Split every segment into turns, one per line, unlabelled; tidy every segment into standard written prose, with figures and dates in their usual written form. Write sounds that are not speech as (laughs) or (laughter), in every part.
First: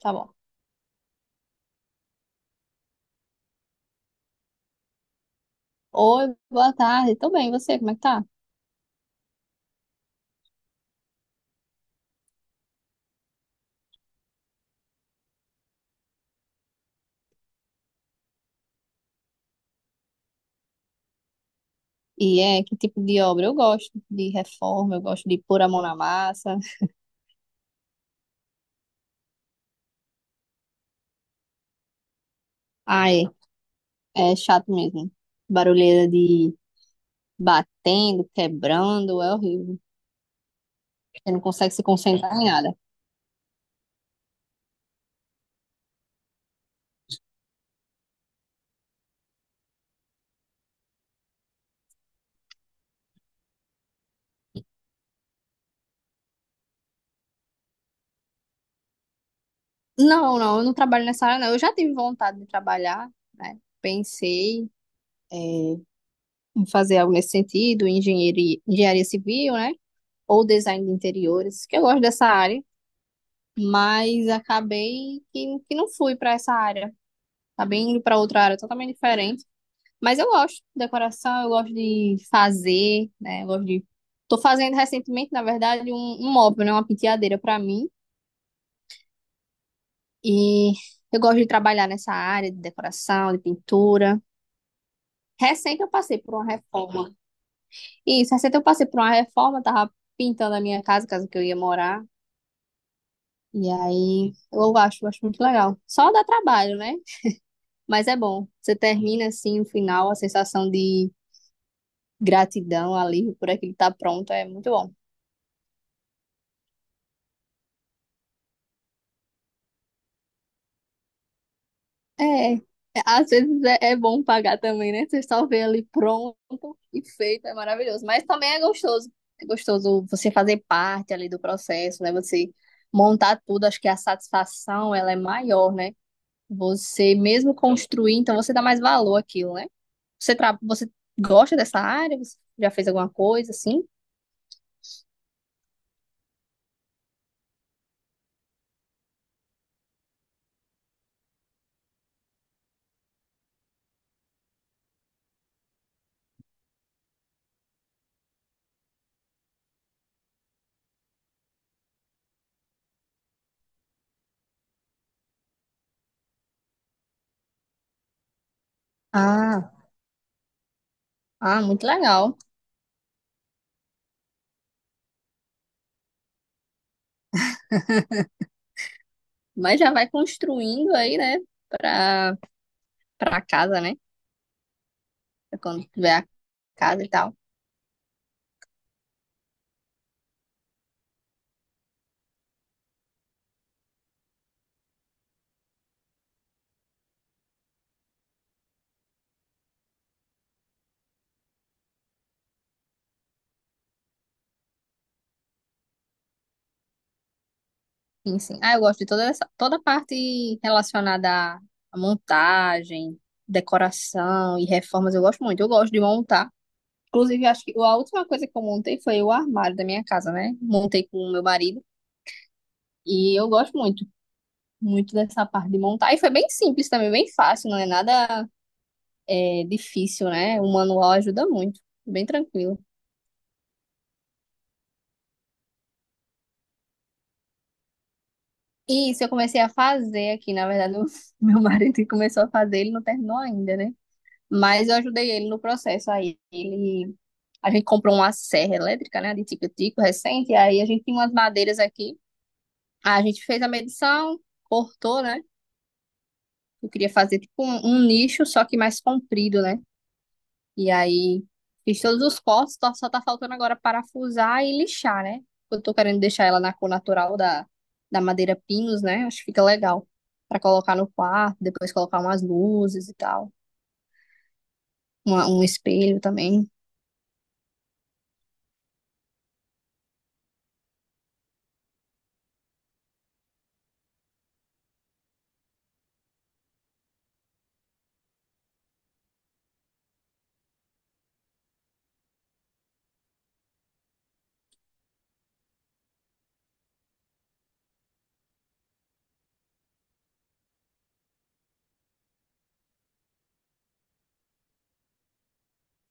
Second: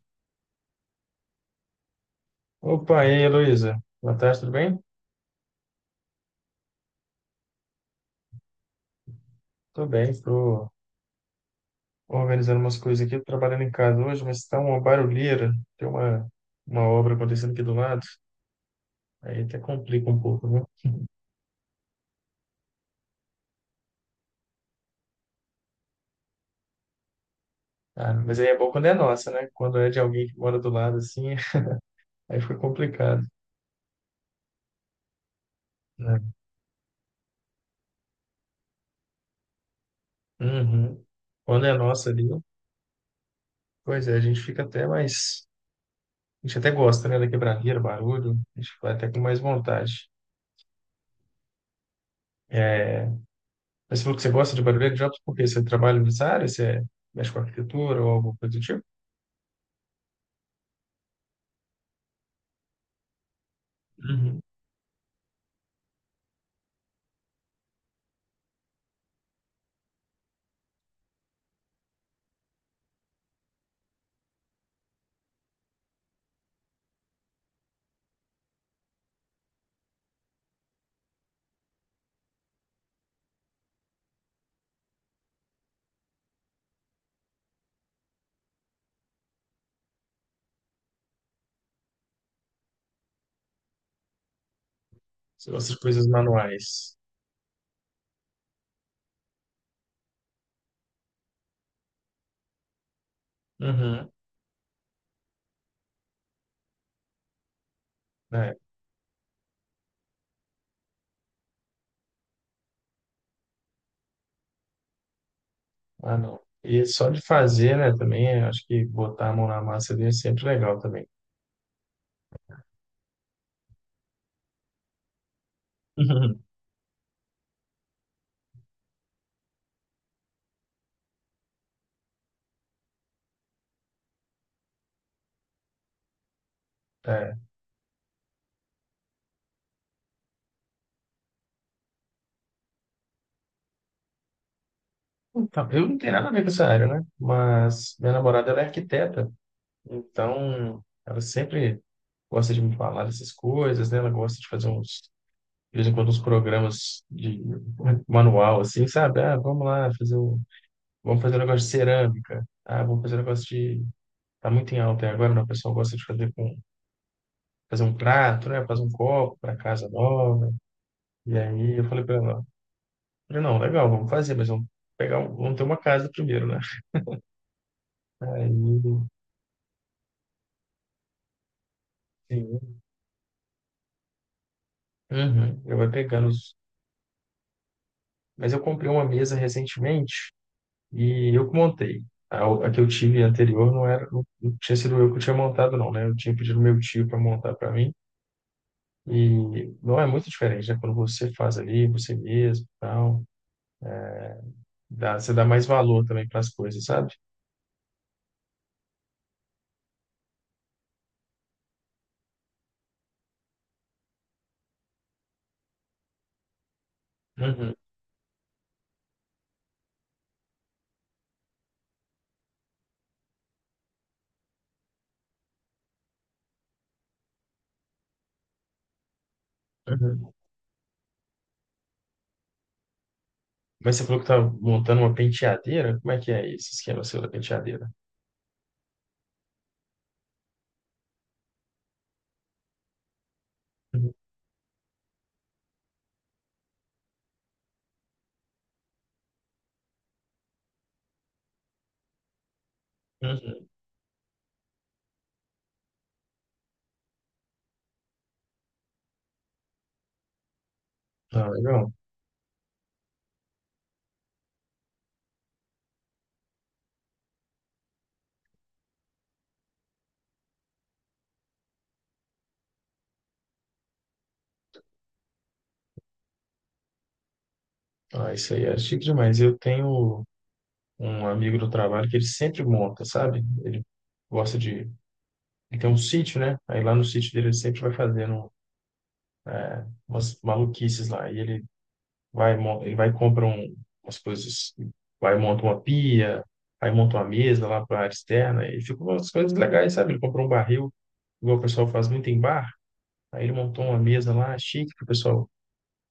Tá bom.
Opa, e aí, Heloísa? Boa tarde, tudo bem?
Oi, boa tarde. Tô bem, e você, como é que tá?
Tô bem, tô organizando umas coisas aqui, tô trabalhando em casa hoje, mas tá uma barulheira, tem uma obra acontecendo aqui do lado, aí até complica um pouco, né?
E é, que tipo de obra? Eu gosto de reforma, eu gosto de pôr a mão na massa.
Ah, mas aí é bom quando é nossa, né? Quando é de alguém que mora do lado, assim, (laughs) aí fica
Ai,
complicado,
é chato mesmo. Barulheira
né?
de batendo, quebrando, é horrível.
Uhum.
Você não
Quando
consegue
é
se
nossa ali,
concentrar em nada.
pois é, a gente fica até mais. A gente até gosta, né, da quebradeira, barulho, a gente vai até com mais vontade. É. Mas você falou que você gosta de barulho de jobs porque você trabalha nessa área, você mexe com arquitetura ou alguma coisa do tipo?
Não, não, eu não trabalho nessa área, não. Eu já tive vontade de trabalhar, né?
Uhum.
Pensei, é, em fazer algo nesse sentido, engenharia civil, né? Ou design de interiores, que eu gosto dessa área. Mas acabei que não fui para essa área. Acabei indo para outra área totalmente diferente. Mas eu gosto de decoração, eu gosto de fazer, né? Eu gosto de. Tô fazendo recentemente, na verdade, um móvel, né? Uma penteadeira para mim. E eu gosto de trabalhar nessa área de decoração, de pintura.
Você gosta de
Recente eu
coisas
passei por uma
manuais,
reforma. Isso, recente eu passei por uma reforma, tava pintando a minha casa, casa que eu ia morar. E
uhum,
aí eu acho muito legal. Só dá trabalho, né? Mas é bom.
né?
Você termina assim o final, a sensação de gratidão, alívio por aquilo que tá pronto, é muito bom.
Ah, não. E só de fazer, né, também, eu acho que botar a mão na massa ali é sempre legal também.
É, é, Às vezes é bom pagar também, né? Você só vê ali pronto
Uhum.
e feito, é maravilhoso. Mas também é gostoso. É gostoso você fazer parte ali do processo, né? Você montar tudo, acho que a satisfação ela é maior, né? Você
É.
mesmo construir, então você dá mais valor àquilo, né? Você gosta dessa área? Você já fez alguma coisa assim?
Então, eu não tenho nada a ver com essa área, né? Mas minha namorada, ela é arquiteta, então ela sempre gosta de me falar dessas coisas, né? Ela gosta de fazer uns, de vez em quando, uns programas de manual, assim, sabe? Ah, vamos lá fazer um. Vamos fazer um negócio de cerâmica. Ah, vamos fazer um negócio de. Tá muito em alta aí agora, né? O pessoal gosta de fazer com fazer um prato, né? Fazer um copo para
Ah,
casa nova. E
ah,
aí eu
muito
falei para ela,
legal.
eu falei, não, legal, vamos fazer, mas vamos pegar, vamos ter uma casa primeiro, né? Aí,
Mas já vai construindo aí, né? Pra,
sim.
pra casa, né? Pra
Uhum, eu
quando
vai
tiver a
pegando os.
casa e tal.
Mas eu comprei uma mesa recentemente e eu que montei. A que eu tive anterior não era, não tinha sido eu que tinha montado, não, né? Eu tinha pedido meu tio para montar para mim. E não é muito diferente, né? Quando você faz ali, você mesmo, tal, dá, você dá mais valor também para as coisas, sabe?
Enfim. Ah, eu gosto de toda essa, toda a parte relacionada à montagem, decoração e reformas. Eu gosto muito. Eu gosto de montar. Inclusive, acho que
Uhum,
a última coisa que eu montei foi o armário da minha casa, né? Montei com o meu marido. E eu gosto muito, muito dessa parte de montar. E foi bem simples também, bem fácil, não é nada difícil,
uhum.
né? O manual ajuda muito. Bem tranquilo.
Mas você falou que tá montando uma penteadeira? Como é que é esse esquema seu da penteadeira?
E isso, eu comecei a fazer aqui, na verdade, o (laughs) meu marido que começou a fazer, ele não terminou ainda, né?
Uhum,
Mas eu ajudei ele no processo aí. A gente comprou uma serra elétrica, né, de tico-tico recente, aí a gente tinha umas madeiras aqui. Aí a gente fez a
uhum.
medição, cortou, né? Eu queria fazer tipo um nicho, só que mais comprido, né? E aí
Ah, legal.
fiz todos os cortes, só tá faltando agora parafusar e lixar, né? Eu tô querendo deixar ela na cor natural da madeira pinus, né? Acho que fica legal pra colocar no quarto, depois colocar umas luzes e tal, um espelho também.
Ah, isso aí é chique demais. Eu tenho um amigo do trabalho que ele sempre monta, sabe? Ele gosta de. Ele tem um sítio, né? Aí lá no sítio dele ele sempre vai fazendo umas maluquices lá. E ele vai e compra umas coisas, vai monta uma pia, aí monta uma mesa lá para a área externa, e ficam umas coisas legais, sabe? Ele comprou um barril, igual o pessoal faz muito em bar, aí ele montou uma mesa lá, chique, que o pessoal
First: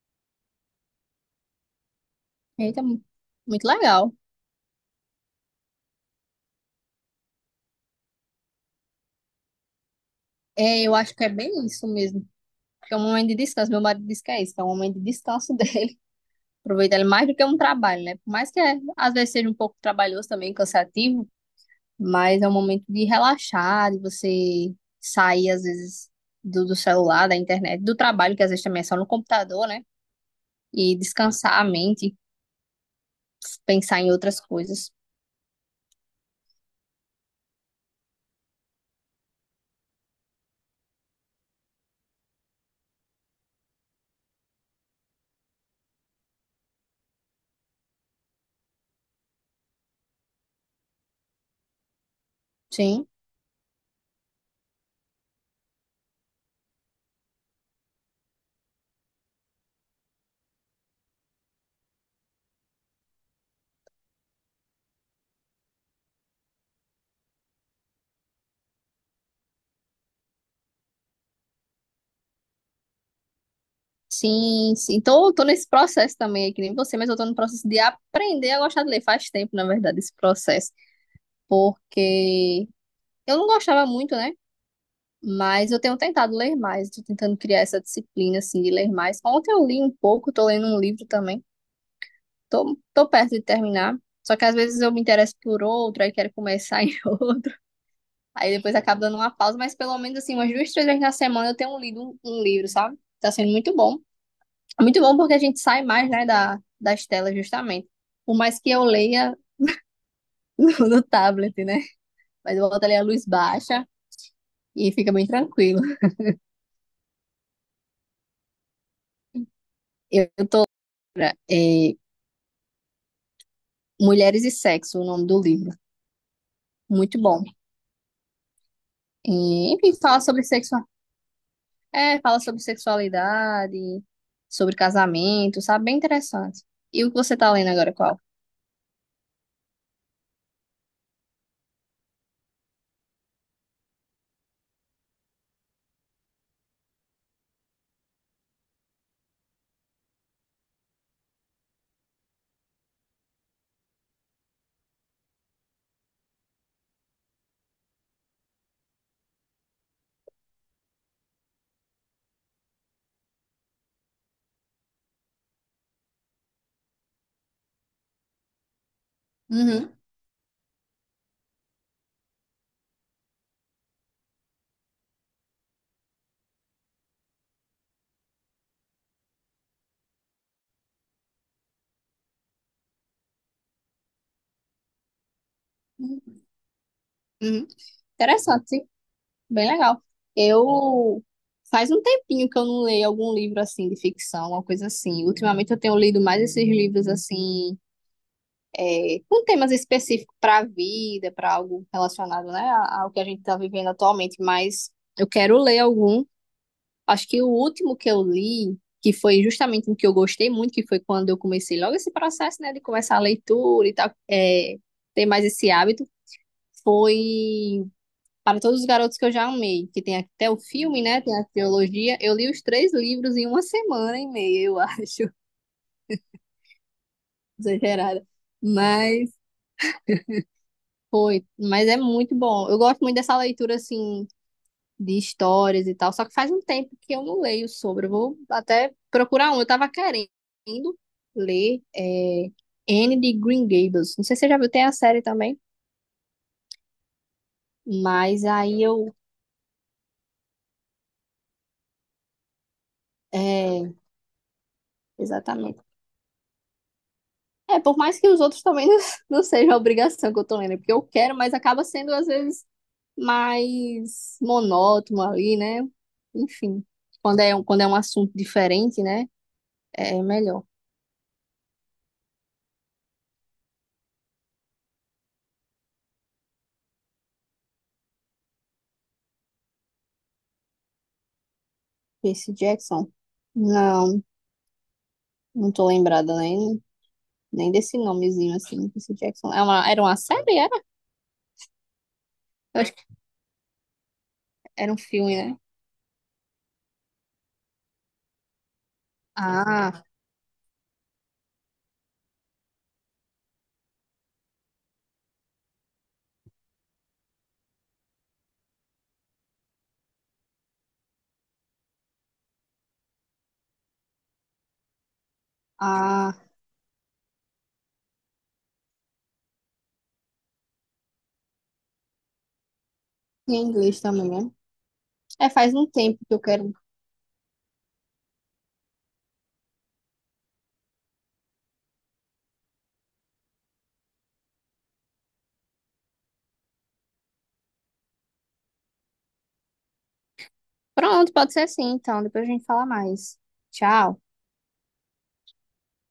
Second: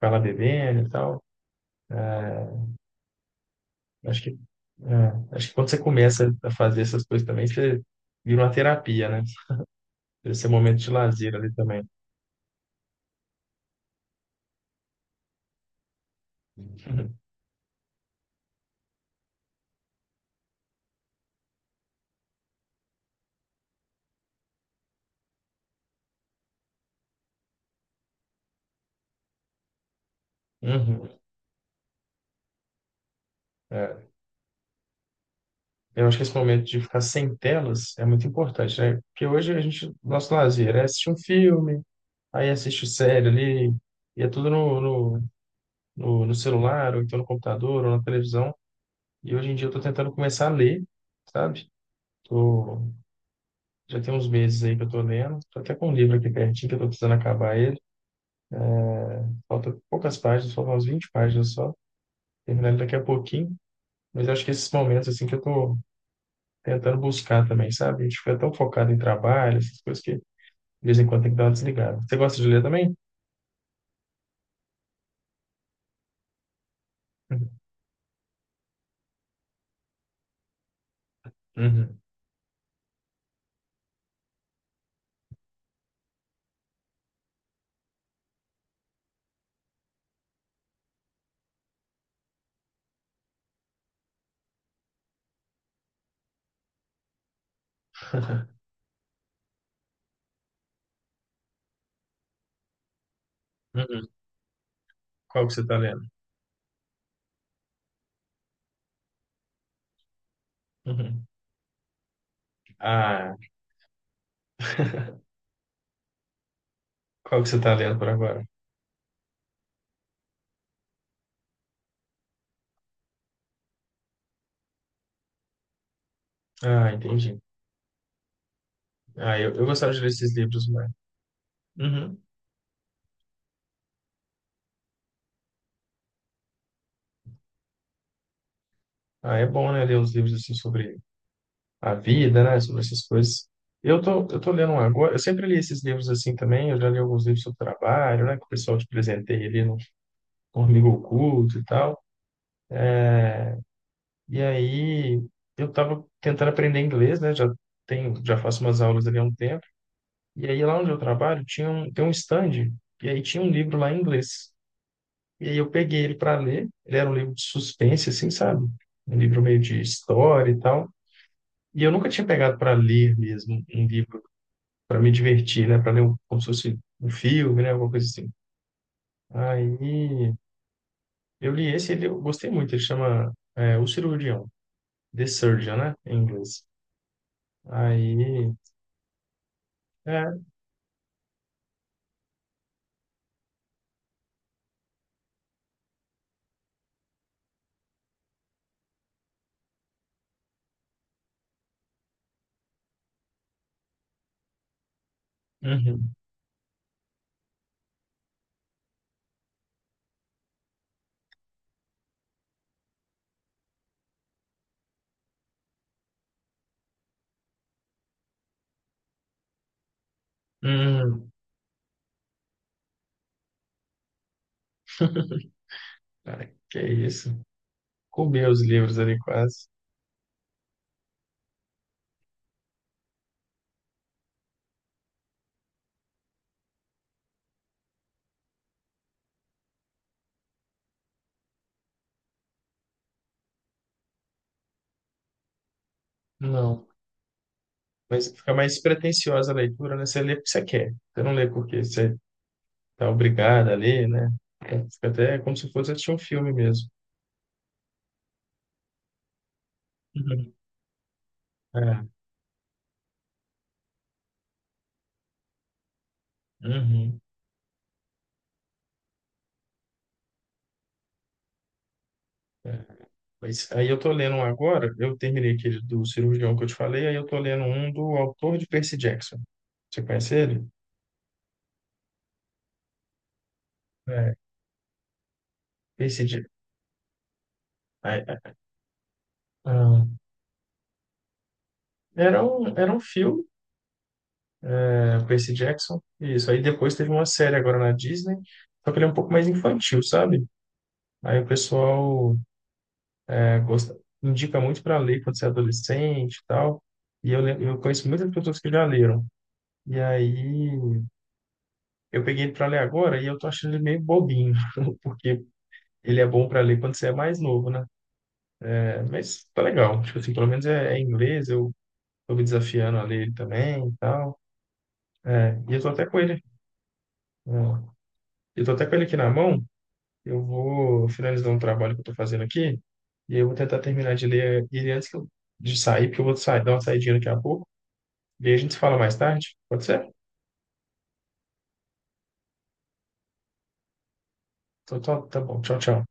vai lá bebendo e tal.
Eita, muito legal.
Acho que, acho que quando você começa a fazer essas coisas também, você vira uma terapia, né? Esse é um momento
É,
de
eu acho que é
lazer ali
bem
também.
isso mesmo. Que é um momento de descanso. Meu marido diz que é isso, que é um momento de descanso (laughs) dele. Aproveitar ele mais do que um trabalho, né? Por mais que às vezes seja um pouco trabalhoso também, cansativo, mas é um momento de relaxar, de você sair, às vezes, do celular, da internet, do trabalho, que às vezes também é só no computador, né? E
Uhum,
descansar a mente, pensar
é.
em outras coisas.
Eu acho que esse momento de ficar sem telas é muito importante, né? Porque hoje a gente, nosso lazer é assistir um filme, aí assiste série ali, e é tudo no, no celular, ou então no computador, ou na televisão. E hoje em dia eu tô tentando começar a ler, sabe? Tô,
Sim,
Já tem uns meses aí que eu tô lendo. Tô até com um livro aqui pertinho que eu tô precisando acabar ele. Falta poucas páginas, faltam umas 20 páginas só. Terminar ele daqui a pouquinho. Mas eu acho que esses momentos, assim, que eu tô tentando buscar também, sabe? A gente fica tão focado em trabalho, essas coisas que de vez em quando tem que dar uma desligada. Você gosta de ler também?
sim, sim. Tô nesse processo também, é que nem você, mas eu tô no
Uhum.
processo de aprender a gostar de ler. Faz tempo, na verdade, esse processo,
Uhum.
porque eu não gostava muito, né? Mas eu tenho tentado ler mais, tô tentando criar essa disciplina, assim, de ler mais. Ontem eu li um pouco, tô lendo um livro também. Tô perto de terminar. Só que às vezes eu me interesso por outro, aí quero começar em (laughs) outro. Aí
(laughs)
depois acabo dando uma pausa, mas pelo menos assim, umas duas, três vezes na semana eu tenho lido um livro, sabe? Tá sendo muito bom.
Uhum.
Muito bom porque a
Qual que
gente
você tá
sai
lendo?
mais, né, das telas, justamente. Por mais que eu leia (laughs) no
Uhum.
tablet, né? Mas eu boto ali a luz
Ah,
baixa e fica bem tranquilo.
qual que você está lendo por agora?
Eu, é, Mulheres e Sexo, o nome do livro.
Ah,
Muito
entendi.
bom.
Ah, eu
E,
gostava
enfim,
de ler
fala
esses
sobre
livros,
sexo.
mas... Uhum.
É, fala sobre sexualidade, sobre casamento, sabe? Bem interessante. E o que você tá lendo agora, qual?
Ah, é bom, né, ler uns livros assim sobre a vida, né, sobre essas coisas. Eu tô lendo um agora, eu sempre li esses livros assim também, eu já li alguns livros sobre trabalho, né, que o pessoal te presenteia ali no Amigo Oculto e tal. E aí, eu tava tentando aprender inglês, né, já tenho, já faço umas aulas ali há um tempo. E aí, lá onde eu trabalho, tem um stand, e aí tinha um livro lá em inglês. E aí eu peguei ele para ler. Ele era um livro de suspense, assim, sabe? Um livro meio de
Uhum.
história e tal. E eu nunca tinha pegado para ler mesmo um livro para me divertir, né? Para ler um- como se fosse um filme, né? Alguma coisa assim. Aí eu li esse, ele eu gostei muito. Ele chama é, O Cirurgião, The Surgeon, né? Em inglês.
Uhum.
Aí,
Interessante, sim. Bem legal.
é,
Eu Faz um tempinho que eu não leio algum livro assim de ficção, uma coisa assim. Ultimamente eu tenho lido mais esses livros assim, com temas específicos para a vida, para algo relacionado, né, ao que a gente está vivendo atualmente, mas eu quero ler
uhum,
algum. Acho que o último que eu li, que foi justamente um que eu gostei muito, que foi quando eu comecei logo esse processo, né, de começar a leitura e tal, ter mais esse hábito, foi Para Todos os Garotos que eu já amei, que tem até o filme, né,
uhum.
tem a trilogia. Eu li os três livros em uma semana e meia, eu (laughs) acho,
(laughs) Cara, que isso?
exagerada.
Comeu os livros ali
Mas
quase.
mas é muito bom. Eu gosto muito dessa leitura, assim, de histórias e tal. Só que faz um tempo que eu não leio sobre. Eu vou até procurar um. Eu tava querendo ler Anne de Green Gables. Não sei se você já viu, tem a série também.
Não. Mas
Mas
fica mais
aí eu.
pretensiosa a leitura, né? Você lê porque você quer. Você não lê porque você tá obrigado a
É,
ler, né? Então, fica até como se
exatamente.
fosse assistir um filme mesmo.
É, por mais que os outros também não, (laughs) não seja a obrigação que eu
Uhum.
tô lendo, é porque eu quero, mas acaba
É,
sendo às vezes mais monótono ali, né? Enfim,
uhum,
quando é um assunto diferente, né? É melhor.
é. Mas aí eu tô lendo um agora, eu terminei aquele do cirurgião que eu te falei, aí eu tô lendo um do autor de Percy Jackson. Você conhece ele?
Percy Jackson. Não,
É,
não tô
Percy
lembrada, né?
Jackson.
Nem desse nomezinho assim, Percy Jackson. Era uma série, era?
Era um,
Eu
era
acho
um
que
filme,
era um
né,
filme,
Percy
né?
Jackson. Isso. Aí depois teve uma série agora na Disney, só que ele é um pouco mais infantil,
Ah,
sabe? Aí o pessoal gosta, indica muito para ler quando você é adolescente e tal. E eu conheço muitas pessoas que já leram. E aí eu peguei ele para ler agora e eu tô achando ele meio bobinho, (laughs) porque ele é
ah,
bom para ler quando você é mais novo, né? É, mas tá legal. Tipo assim, pelo menos é, é em inglês, eu tô me desafiando a ler ele
em
também e
inglês também,
tal.
né? É,
É, e
faz
eu
um
tô até com
tempo que eu
ele.
quero.
Ó, eu tô até com ele aqui na mão. Eu vou finalizar um trabalho que eu tô fazendo aqui. E eu vou tentar terminar de ler ele antes de sair, porque eu vou sair, dar uma saidinha daqui a pouco. E aí a gente se fala mais tarde, pode ser?
Pronto, pode ser assim, então. Depois a gente fala mais. Tchau.
Então, tá, tá bom. Tchau, tchau.